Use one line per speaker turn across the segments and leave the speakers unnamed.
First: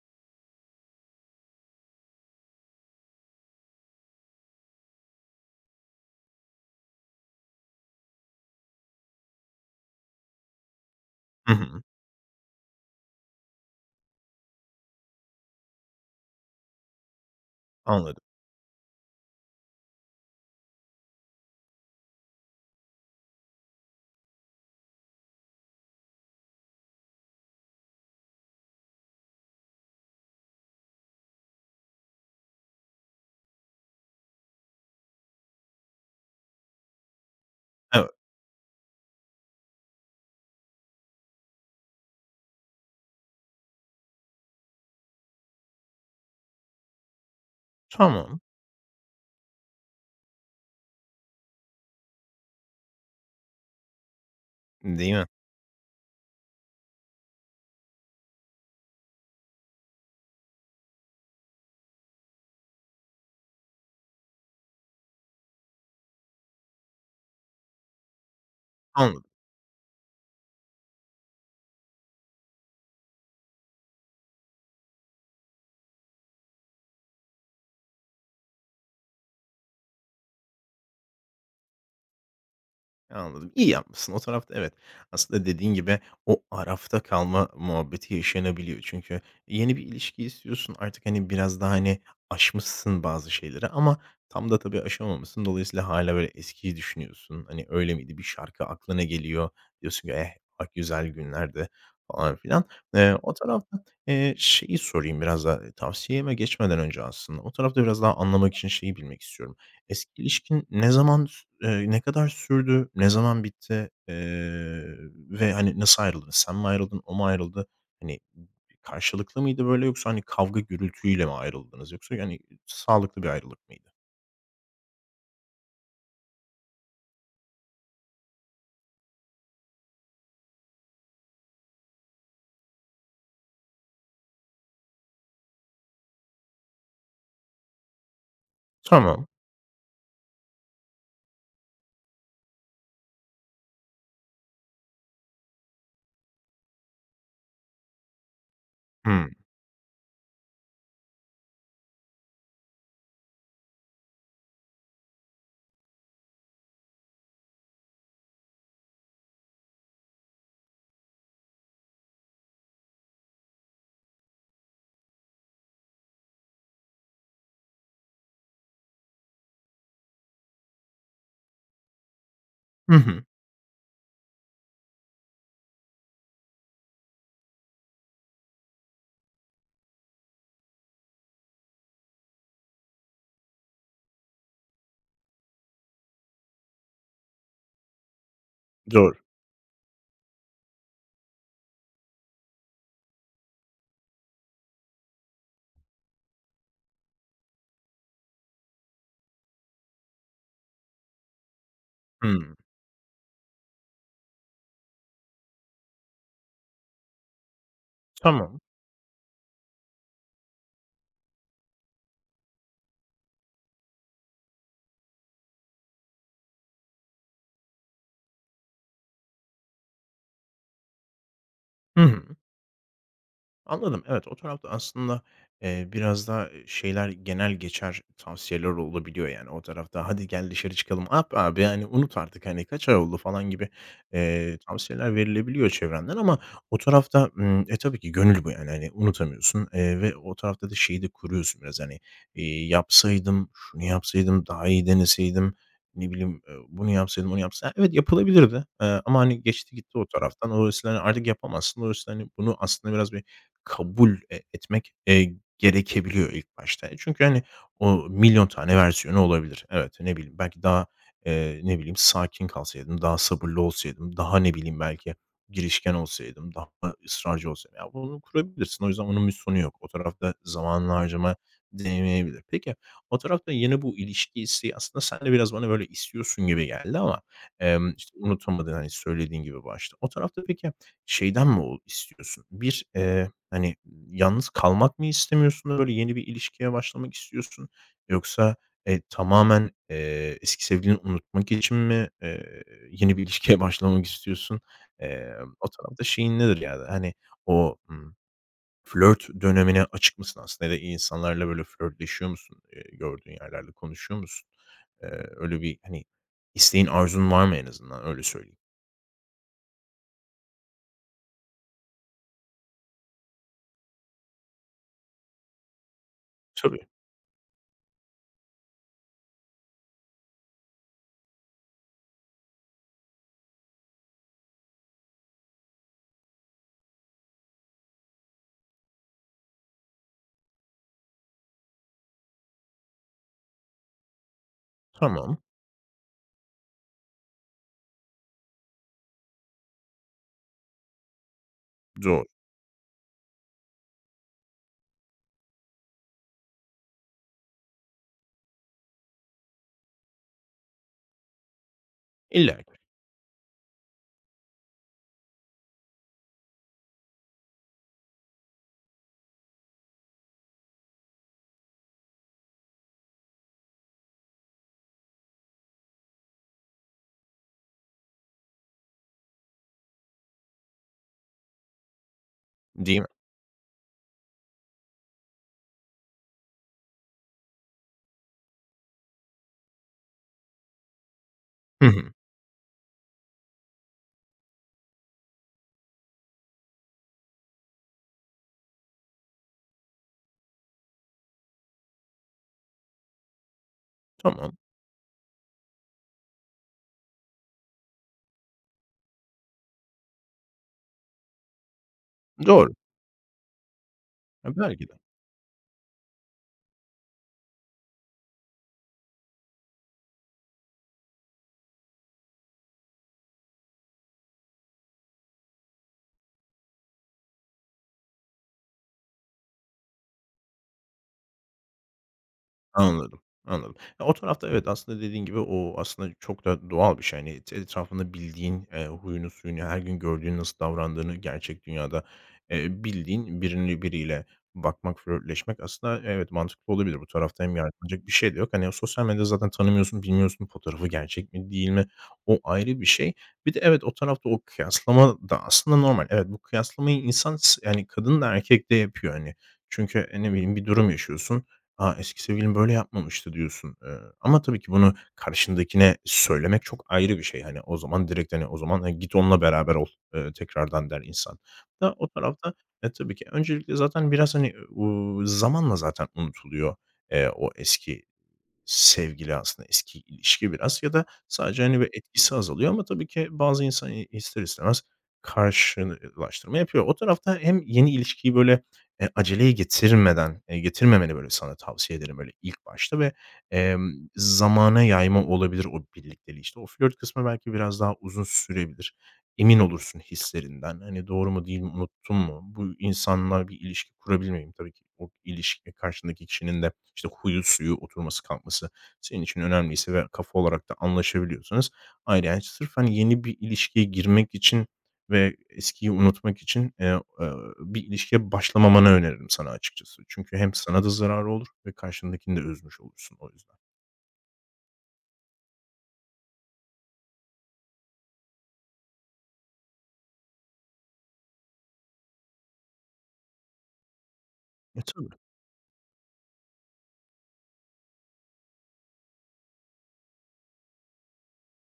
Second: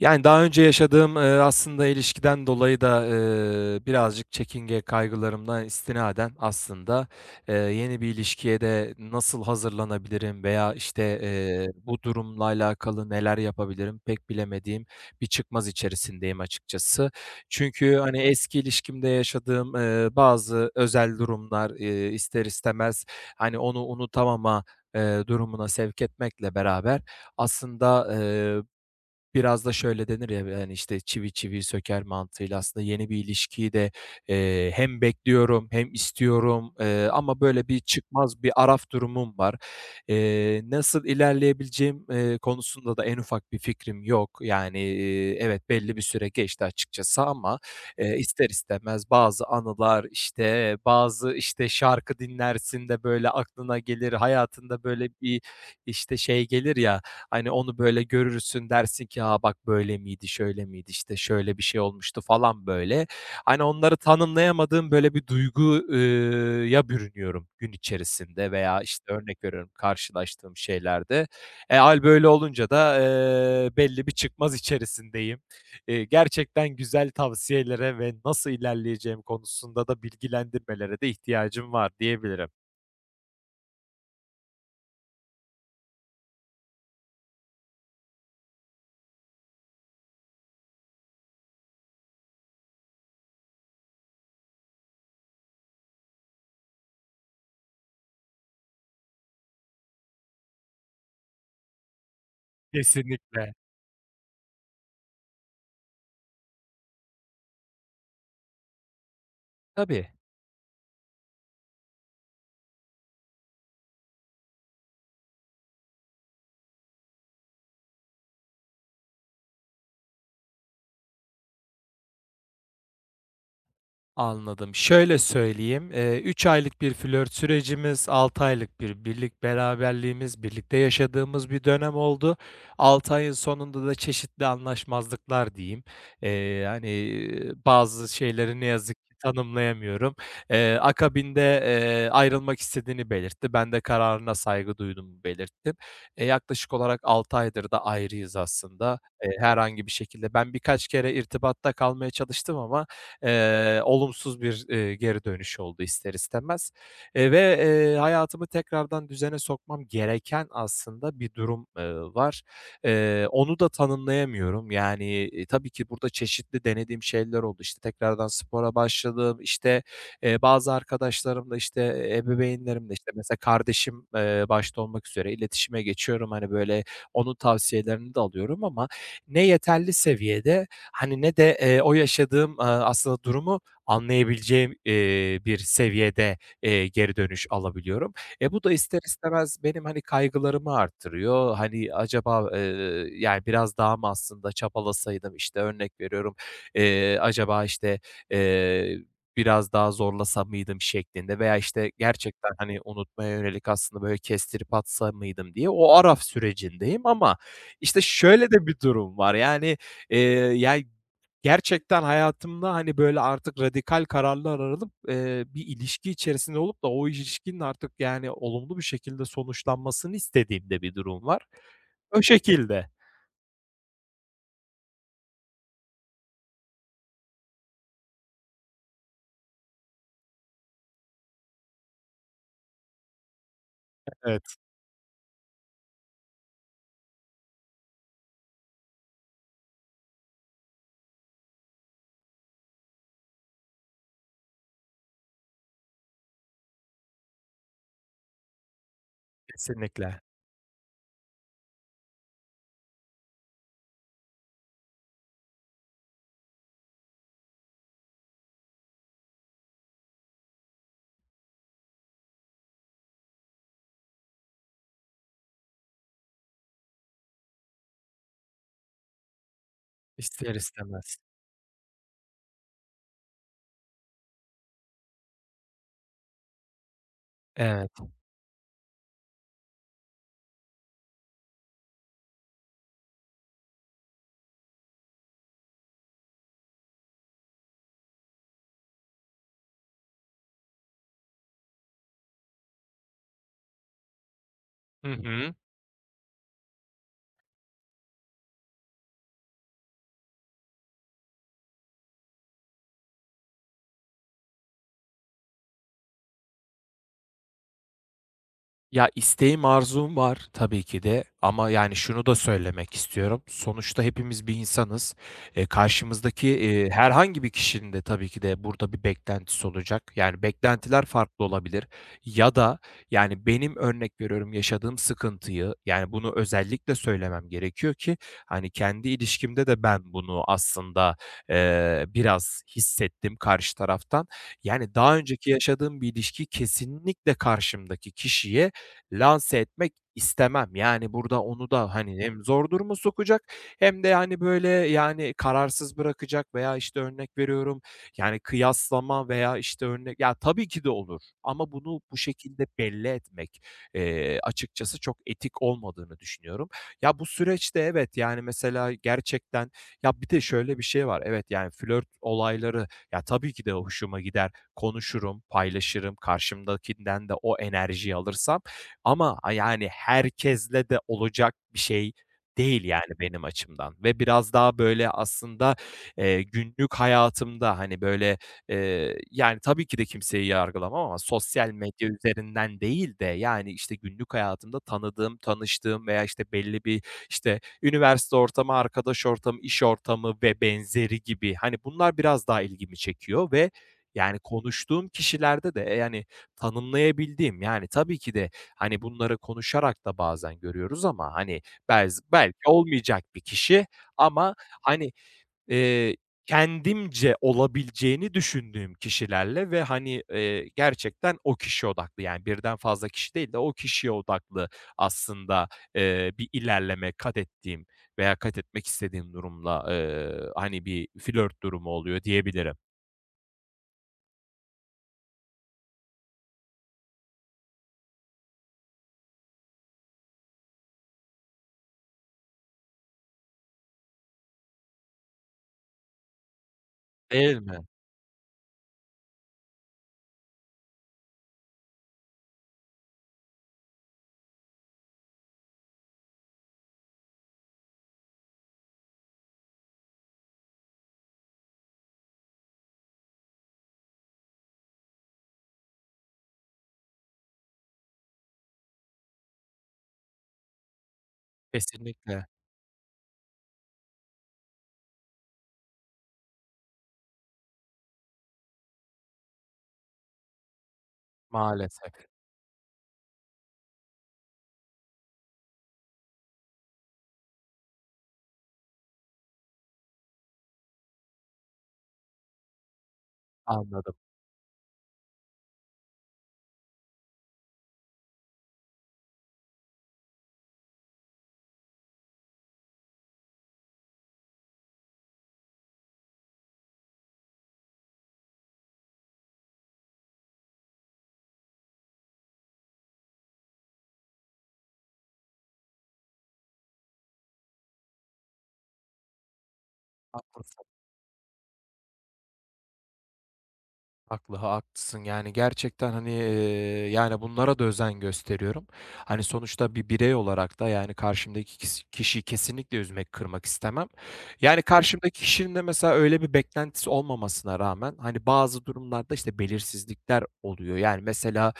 Yani, daha önce yaşadığım, aslında ilişkiden dolayı da, birazcık kaygılarımla istinaden aslında, yeni bir ilişkiye de nasıl hazırlanabilirim veya, işte,
Hı hı.
bu durumla alakalı neler yapabilirim pek bilemediğim bir çıkmaz içerisindeyim açıkçası. Çünkü, hani,
Anladım.
eski ilişkimde yaşadığım, bazı özel durumlar, ister istemez, hani, onu unutamama, durumuna sevk etmekle beraber aslında, biraz da şöyle denir ya, yani, işte, "Çivi çiviyi söker." mantığıyla aslında yeni bir ilişkiyi de, hem bekliyorum hem istiyorum, ama böyle bir
Evet.
çıkmaz bir araf durumum var. Nasıl ilerleyebileceğim, konusunda da en ufak bir fikrim yok. Yani, evet, belli bir süre geçti açıkçası ama,
Tamam.
ister istemez bazı anılar, işte, bazı, işte, şarkı dinlersin de böyle aklına gelir, hayatında böyle
Değil mi?
bir, işte, şey gelir ya, hani, onu böyle görürsün, dersin ki, "A, bak böyle miydi, şöyle miydi, işte, şöyle bir şey olmuştu." falan böyle. Hani, onları tanımlayamadığım böyle bir duygu ya bürünüyorum gün içerisinde veya, işte,
Anladım.
örnek veriyorum karşılaştığım şeylerde. E, hâl böyle olunca da, belli bir çıkmaz içerisindeyim. Gerçekten güzel tavsiyelere ve nasıl ilerleyeceğim konusunda da bilgilendirmelere de ihtiyacım var diyebilirim.
Anladım. İyi yapmışsın. O tarafta evet. Aslında dediğin gibi o arafta kalma muhabbeti yaşanabiliyor. Çünkü yeni bir ilişki istiyorsun. Artık hani biraz daha hani aşmışsın bazı şeyleri ama tam da tabii aşamamışsın. Dolayısıyla hala böyle eskiyi düşünüyorsun. Hani öyle miydi? Bir şarkı aklına geliyor. Diyorsun ki, "Eh, bak güzel günlerde falan filan." O
Kesinlikle.
tarafta, şeyi sorayım biraz daha, tavsiyeme geçmeden önce aslında. O tarafta biraz daha anlamak için şeyi bilmek istiyorum.
Tabii.
Eski ilişkin ne zaman ne kadar sürdü, ne zaman bitti, ve, hani, nasıl ayrıldınız? Sen mi ayrıldın, o mu ayrıldı? Hani, karşılıklı mıydı böyle yoksa, hani, kavga gürültüyle mi ayrıldınız yoksa, yani, sağlıklı bir ayrılık mıydı?
Anladım. Şöyle söyleyeyim, 3 aylık bir flört sürecimiz, 6 aylık bir birlik beraberliğimiz, birlikte yaşadığımız bir dönem oldu. 6 ayın sonunda da çeşitli anlaşmazlıklar diyeyim. Bazı şeyleri ne yazık ki
Tamam.
tanımlayamıyorum. Ayrılmak istediğini belirtti. Ben de kararına saygı duyduğumu belirttim. E, yaklaşık olarak 6 aydır da ayrıyız aslında. Eee,
Hımm.
herhangi bir şekilde ben birkaç kere irtibatta kalmaya çalıştım ama olumsuz bir, geri dönüş oldu ister istemez, eee, ve, hayatımı tekrardan düzene sokmam gereken aslında bir durum, var. Onu da tanımlayamıyorum. Yani, tabii ki burada çeşitli denediğim şeyler oldu. İşte, tekrardan spora başladım, İşte bazı arkadaşlarımla, işte, ebeveynlerimle,
Hı
işte,
hı.
mesela kardeşim, başta olmak üzere iletişime geçiyorum. Hani, böyle, onun tavsiyelerini de alıyorum ama ne yeterli seviyede hani, ne de, o yaşadığım, aslında durumu anlayabileceğim, bir seviyede, geri dönüş alabiliyorum. E, bu da ister
Doğru.
istemez benim, hani, kaygılarımı arttırıyor. Hani, acaba, yani, biraz daha mı aslında çabalasaydım, işte, örnek veriyorum, acaba, işte, eee, biraz daha zorlasa mıydım şeklinde veya, işte, gerçekten,
Hımm.
hani, unutmaya yönelik aslında böyle kestirip atsa mıydım diye o araf sürecindeyim ama, işte, şöyle
Tamam.
de bir durum var, yani, Eee, ya, gerçekten hayatımda, hani, böyle, artık radikal kararlar alıp, bir ilişki içerisinde olup da o ilişkinin artık, yani, olumlu bir şekilde sonuçlanmasını istediğim de bir durum var.
Hı
O
hı.
şekilde.
Anladım. Evet, o tarafta aslında, biraz da şeyler genel geçer tavsiyeler olabiliyor, yani, o tarafta. "Hadi gel dışarı çıkalım." "Yap abi, yani, unut artık, hani, kaç ay oldu?" falan gibi,
Evet,
tavsiyeler verilebiliyor çevrenden ama o tarafta, tabii ki gönül bu, yani, hani, unutamıyorsun, ve o tarafta da şeyi de kuruyorsun biraz, hani, "Yapsaydım, şunu yapsaydım, daha iyi deneseydim, ne bileyim, bunu yapsaydım, onu yapsaydım. Evet, yapılabilirdi, ama, hani, geçti gitti o
kesinlikle.
taraftan. O hani, artık yapamazsın. Dolayısıyla, hani, bunu aslında biraz bir kabul etmek, gerekebiliyor ilk başta. Çünkü, hani, o milyon tane versiyonu olabilir. Evet, ne bileyim, belki daha, ne bileyim, sakin kalsaydım, daha sabırlı olsaydım, daha, ne bileyim, belki girişken olsaydım, daha ısrarcı olsaydım. Ya, bunu kurabilirsin. O yüzden onun bir sonu yok. O tarafta
İster
zamanını
istemez.
harcama değmeyebilir. Peki, o tarafta yine bu ilişki isteği aslında sen de biraz bana böyle istiyorsun gibi geldi ama,
Evet.
işte, unutamadın, hani, söylediğin gibi başta. O tarafta peki şeyden mi istiyorsun? Bir, Hani, yalnız kalmak mı istemiyorsun? Böyle yeni bir ilişkiye başlamak istiyorsun? Yoksa, tamamen, eski sevgilini unutmak için mi, yeni bir ilişkiye başlamak istiyorsun?
Hı hı.
O tarafta şeyin nedir yani? Hani, o, flört dönemine açık mısın aslında ya da insanlarla böyle flörtleşiyor musun? Gördüğün yerlerle konuşuyor musun? Öyle bir, hani, isteğin, arzun var mı en azından? Öyle söyleyeyim.
Ya, isteğim, arzum var tabii ki de ama, yani, şunu da söylemek istiyorum. Sonuçta hepimiz bir insanız.
Tabii.
Herhangi bir kişinin de tabii ki de burada bir beklentisi olacak. Yani, beklentiler farklı olabilir ya da, yani, benim örnek veriyorum yaşadığım sıkıntıyı, yani, bunu özellikle söylemem gerekiyor ki, hani, kendi ilişkimde de ben bunu aslında, biraz hissettim karşı taraftan. Yani, daha
Tamam.
önceki yaşadığım bir ilişki kesinlikle karşımdaki kişiye lanse etmek istemem. Yani, burada onu da, hani,
Doğru.
hem zor duruma sokacak hem de, yani, böyle, yani, kararsız bırakacak veya, işte, örnek veriyorum, yani, kıyaslama veya, işte, örnek ya, tabii ki de olur ama bunu bu şekilde
İllaki,
belli etmek, açıkçası çok etik olmadığını düşünüyorum. Ya, bu süreçte evet, yani, mesela gerçekten ya, bir de şöyle bir şey var. Evet, yani, flört olayları, ya, tabii ki de hoşuma gider, konuşurum, paylaşırım, karşımdakinden de o enerjiyi alırsam ama, yani, herkesle de olacak bir şey değil,
değil
yani,
mi?
benim açımdan ve biraz daha, böyle, aslında, günlük hayatımda, hani, böyle, yani, tabii ki de kimseyi yargılamam ama sosyal
Hı
medya
hı.
üzerinden değil de, yani, işte, günlük hayatımda tanıdığım, tanıştığım veya, işte, belli bir, işte, üniversite ortamı, arkadaş ortamı, iş ortamı ve benzeri gibi, hani, bunlar biraz daha ilgimi çekiyor ve, yani,
Tamam.
konuştuğum kişilerde de, yani, tanımlayabildiğim, yani, tabii ki de, hani, bunları konuşarak da bazen görüyoruz ama, hani, belki
Doğru.
olmayacak bir kişi
Ya,
ama,
belki de.
hani, eee, kendimce olabileceğini düşündüğüm kişilerle ve, hani, gerçekten o kişi odaklı, yani, birden fazla kişi değil de o kişiye odaklı aslında, bir ilerleme kat ettiğim veya kat etmek istediğim durumla, hani, bir flört durumu oluyor diyebilirim.
Anladım, anladım. Ya, o tarafta evet, aslında dediğin gibi o aslında çok da doğal bir şey. Hani, etrafında bildiğin, huyunu suyunu, her gün gördüğün nasıl davrandığını gerçek dünyada, bildiğin birini biriyle bakmak, flörtleşmek aslında evet, mantıklı olabilir. Bu tarafta
Değil
hem
mi?
yardımcı bir şey de yok. Hani, sosyal medyada zaten tanımıyorsun, bilmiyorsun fotoğrafı gerçek mi değil mi? O ayrı bir şey. Bir de evet, o tarafta o kıyaslama da aslında normal. Evet, bu kıyaslamayı insan yani kadın da erkek de yapıyor, hani. Çünkü, ne bileyim bir durum yaşıyorsun. A, eski sevgilim böyle yapmamıştı diyorsun. Ama tabii ki bunu karşındakine söylemek çok ayrı bir şey. Hani, o zaman direkt, hani, o zaman, hani, "Git onunla beraber ol, tekrardan." der insan. Da o
Kesinlikle.
tarafta, tabii ki öncelikle zaten biraz, hani, zamanla zaten unutuluyor, o eski sevgili aslında eski ilişki biraz ya da sadece, hani, bir
Maalesef.
etkisi azalıyor ama tabii ki bazı insan, ister istemez karşılaştırma yapıyor. O tarafta hem yeni ilişkiyi, böyle, aceleye getirmeden, getirmemeni, böyle, sana tavsiye ederim, böyle, ilk başta ve, emm,
Anladım.
zamana yayma olabilir o birlikteliği. İşte, o flört kısmı belki biraz daha uzun sürebilir. Emin olursun hislerinden. Hani, doğru mu değil mi, unuttum mu? Bu insanla bir ilişki kurabilir miyim? Tabii ki o ilişki karşındaki kişinin de, işte, huyu suyu, oturması kalkması senin için önemliyse ve kafa olarak da anlaşabiliyorsanız ayrı. Yani, sırf, hani, yeni bir ilişkiye girmek için ve eskiyi unutmak için, bir ilişkiye başlamamanı öneririm sana açıkçası. Çünkü hem
Haklısın.
sana da zararı olur ve karşındakini de üzmüş olursun o yüzden.
Haklı, haklısın. Yani gerçekten hani, yani bunlara da özen gösteriyorum. Hani sonuçta bir birey olarak da yani karşımdaki kişi kişiyi kesinlikle üzmek, kırmak istemem. Yani
E, tabii.
karşımdaki kişinin de mesela öyle bir beklentisi olmamasına rağmen hani bazı durumlarda işte belirsizlikler oluyor. Yani mesela,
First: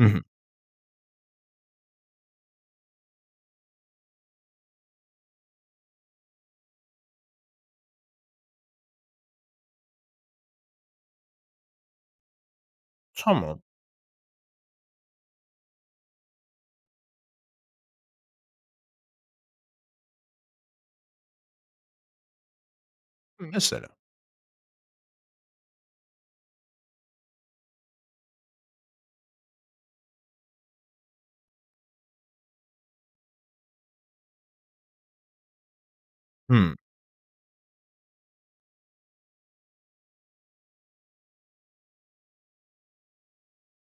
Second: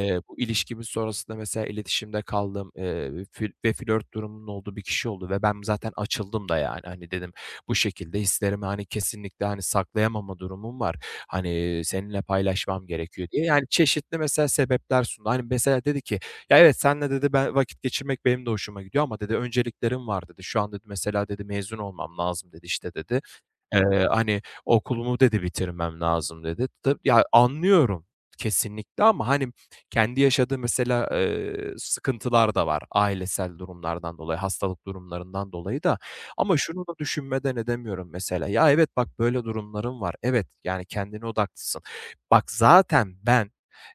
Hı hı.
bu ilişkimiz sonrasında mesela iletişimde kaldığım, fil ve flört durumunun olduğu bir kişi oldu ve ben zaten açıldım da yani. Hani dedim bu şekilde hislerimi, hani, kesinlikle, hani, saklayamama durumum var. Hani, seninle paylaşmam gerekiyor diye.
Tamam.
Yani, çeşitli mesela sebepler sundu. Hani, mesela dedi ki, "Ya, evet, senle dedi, "ben vakit geçirmek benim de hoşuma gidiyor ama" dedi, "önceliklerim var." dedi. "Şu an" dedi, "mesela" dedi, "mezun olmam lazım." dedi, işte, dedi.
Mesela.
"Okulumu" dedi, "bitirmem lazım." dedi. Ya, anlıyorum kesinlikle ama, hani, kendi yaşadığı mesela, sıkıntılar da var ailesel durumlardan dolayı, hastalık durumlarından dolayı da. Ama
Hımm.
şunu da düşünmeden edemiyorum mesela. Ya, evet, bak, böyle durumlarım var. Evet, yani, kendine odaklısın. Bak, zaten ben,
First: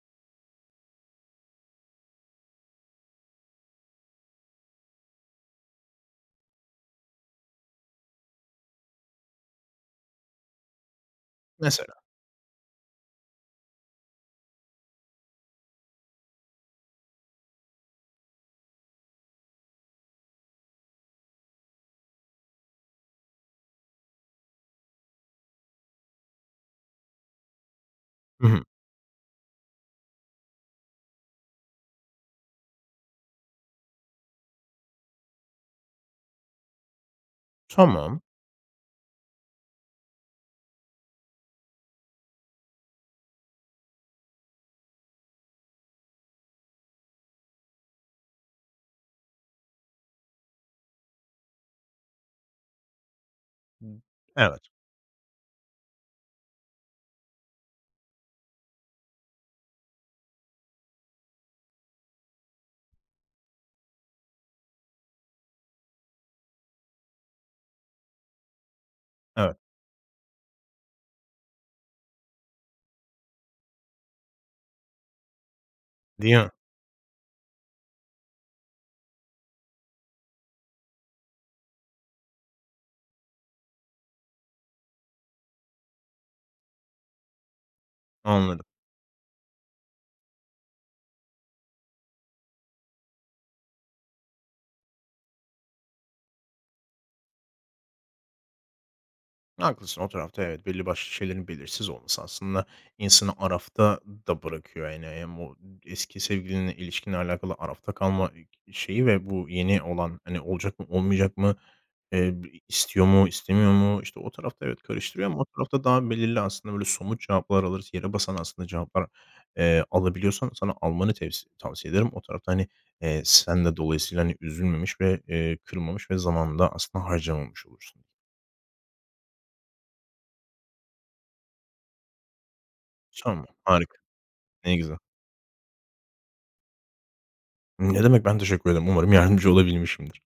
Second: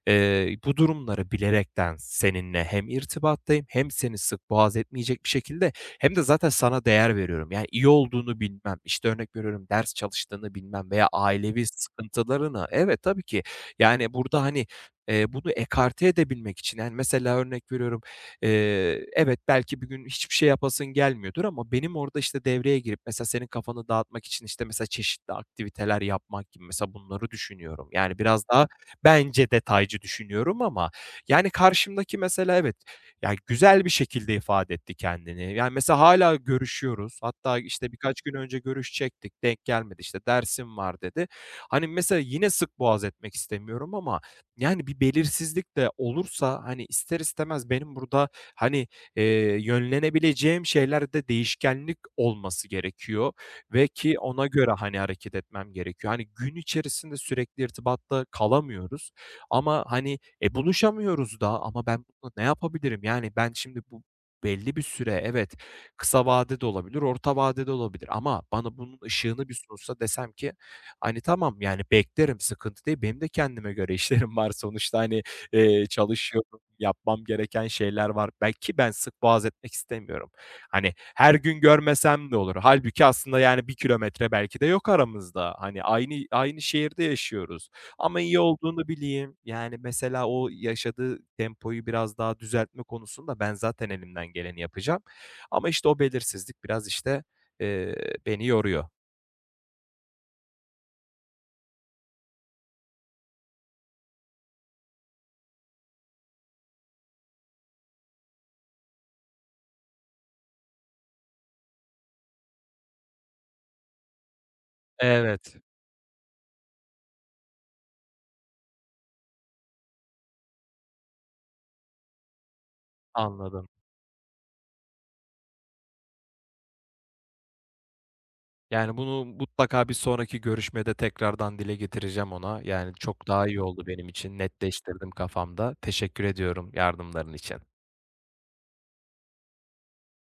bu durumları bilerekten seninle hem irtibattayım hem seni sık boğaz etmeyecek bir şekilde hem de zaten sana değer veriyorum. Yani, iyi olduğunu bilmem, işte, örnek veriyorum, ders çalıştığını bilmem veya ailevi
Mesela.
sıkıntılarını evet, tabii ki. Yani, burada, hani, bunu ekarte edebilmek için, yani, mesela örnek veriyorum evet, belki bir gün hiçbir şey yapasın gelmiyordur ama benim orada, işte, devreye girip mesela senin kafanı dağıtmak için, işte, mesela çeşitli aktiviteler yapmak gibi mesela bunları düşünüyorum. Yani biraz
Hı hı.
daha bence detaycı düşünüyorum ama, yani, karşımdaki mesela evet, yani güzel bir şekilde ifade etti kendini. Yani, mesela hala görüşüyoruz. Hatta, işte, birkaç
Tamam.
gün önce görüşecektik, denk gelmedi, işte, dersim var dedi. Hani, mesela yine sık boğaz etmek istemiyorum ama, yani, bir belirsizlik de olursa, hani, ister istemez benim burada hani, yönlenebileceğim şeylerde değişkenlik olması gerekiyor ve ki ona
Evet,
göre, hani, hareket etmem gerekiyor. Hani, gün içerisinde sürekli irtibatta kalamıyoruz ama, hani, e, buluşamıyoruz da ama ben buna ne yapabilirim? Yani, ben şimdi bu belli bir süre, evet, kısa vadede olabilir, orta vadede olabilir ama bana bunun ışığını bir
evet.
sunsa desem ki, hani, tamam, yani, beklerim, sıkıntı değil. Benim de kendime göre işlerim var sonuçta, hani,
Değil mi?
çalışıyorum yapmam gereken şeyler var. Belki ben sık boğaz etmek istemiyorum. Hani her gün görmesem de olur? Halbuki aslında, yani, 1 kilometre belki de yok aramızda. Hani aynı şehirde yaşıyoruz ama iyi
Anladım.
olduğunu bileyim. Yani, mesela o yaşadığı tempoyu biraz daha düzeltme konusunda ben zaten elimden geleni yapacağım ama, işte, o belirsizlik biraz, işte, eee, beni yoruyor.
Haklısın o tarafta evet, belli başlı şeylerin belirsiz olması aslında insanı arafta da bırakıyor. Yani o eski sevgilinle ilişkinle alakalı arafta kalma şeyi ve bu yeni olan, hani, olacak mı olmayacak mı, eee, istiyor mu istemiyor mu, işte, o tarafta evet karıştırıyor ama o
Evet,
tarafta daha belirli aslında böyle somut cevaplar alırız, yere basan aslında cevaplar, alabiliyorsan sana almanı tavsiye ederim. O tarafta, hani, sen
anladım.
de dolayısıyla, hani, üzülmemiş ve, kırılmamış ve zamanını aslında harcamamış olursun.
Yani, bunu mutlaka bir sonraki görüşmede tekrardan dile getireceğim ona. Yani, çok
Tamam,
daha iyi oldu
harika.
benim için.
Ne güzel.
Netleştirdim kafamda. Teşekkür ediyorum yardımların için.
Ne demek, ben teşekkür ederim. Umarım yardımcı olabilmişimdir.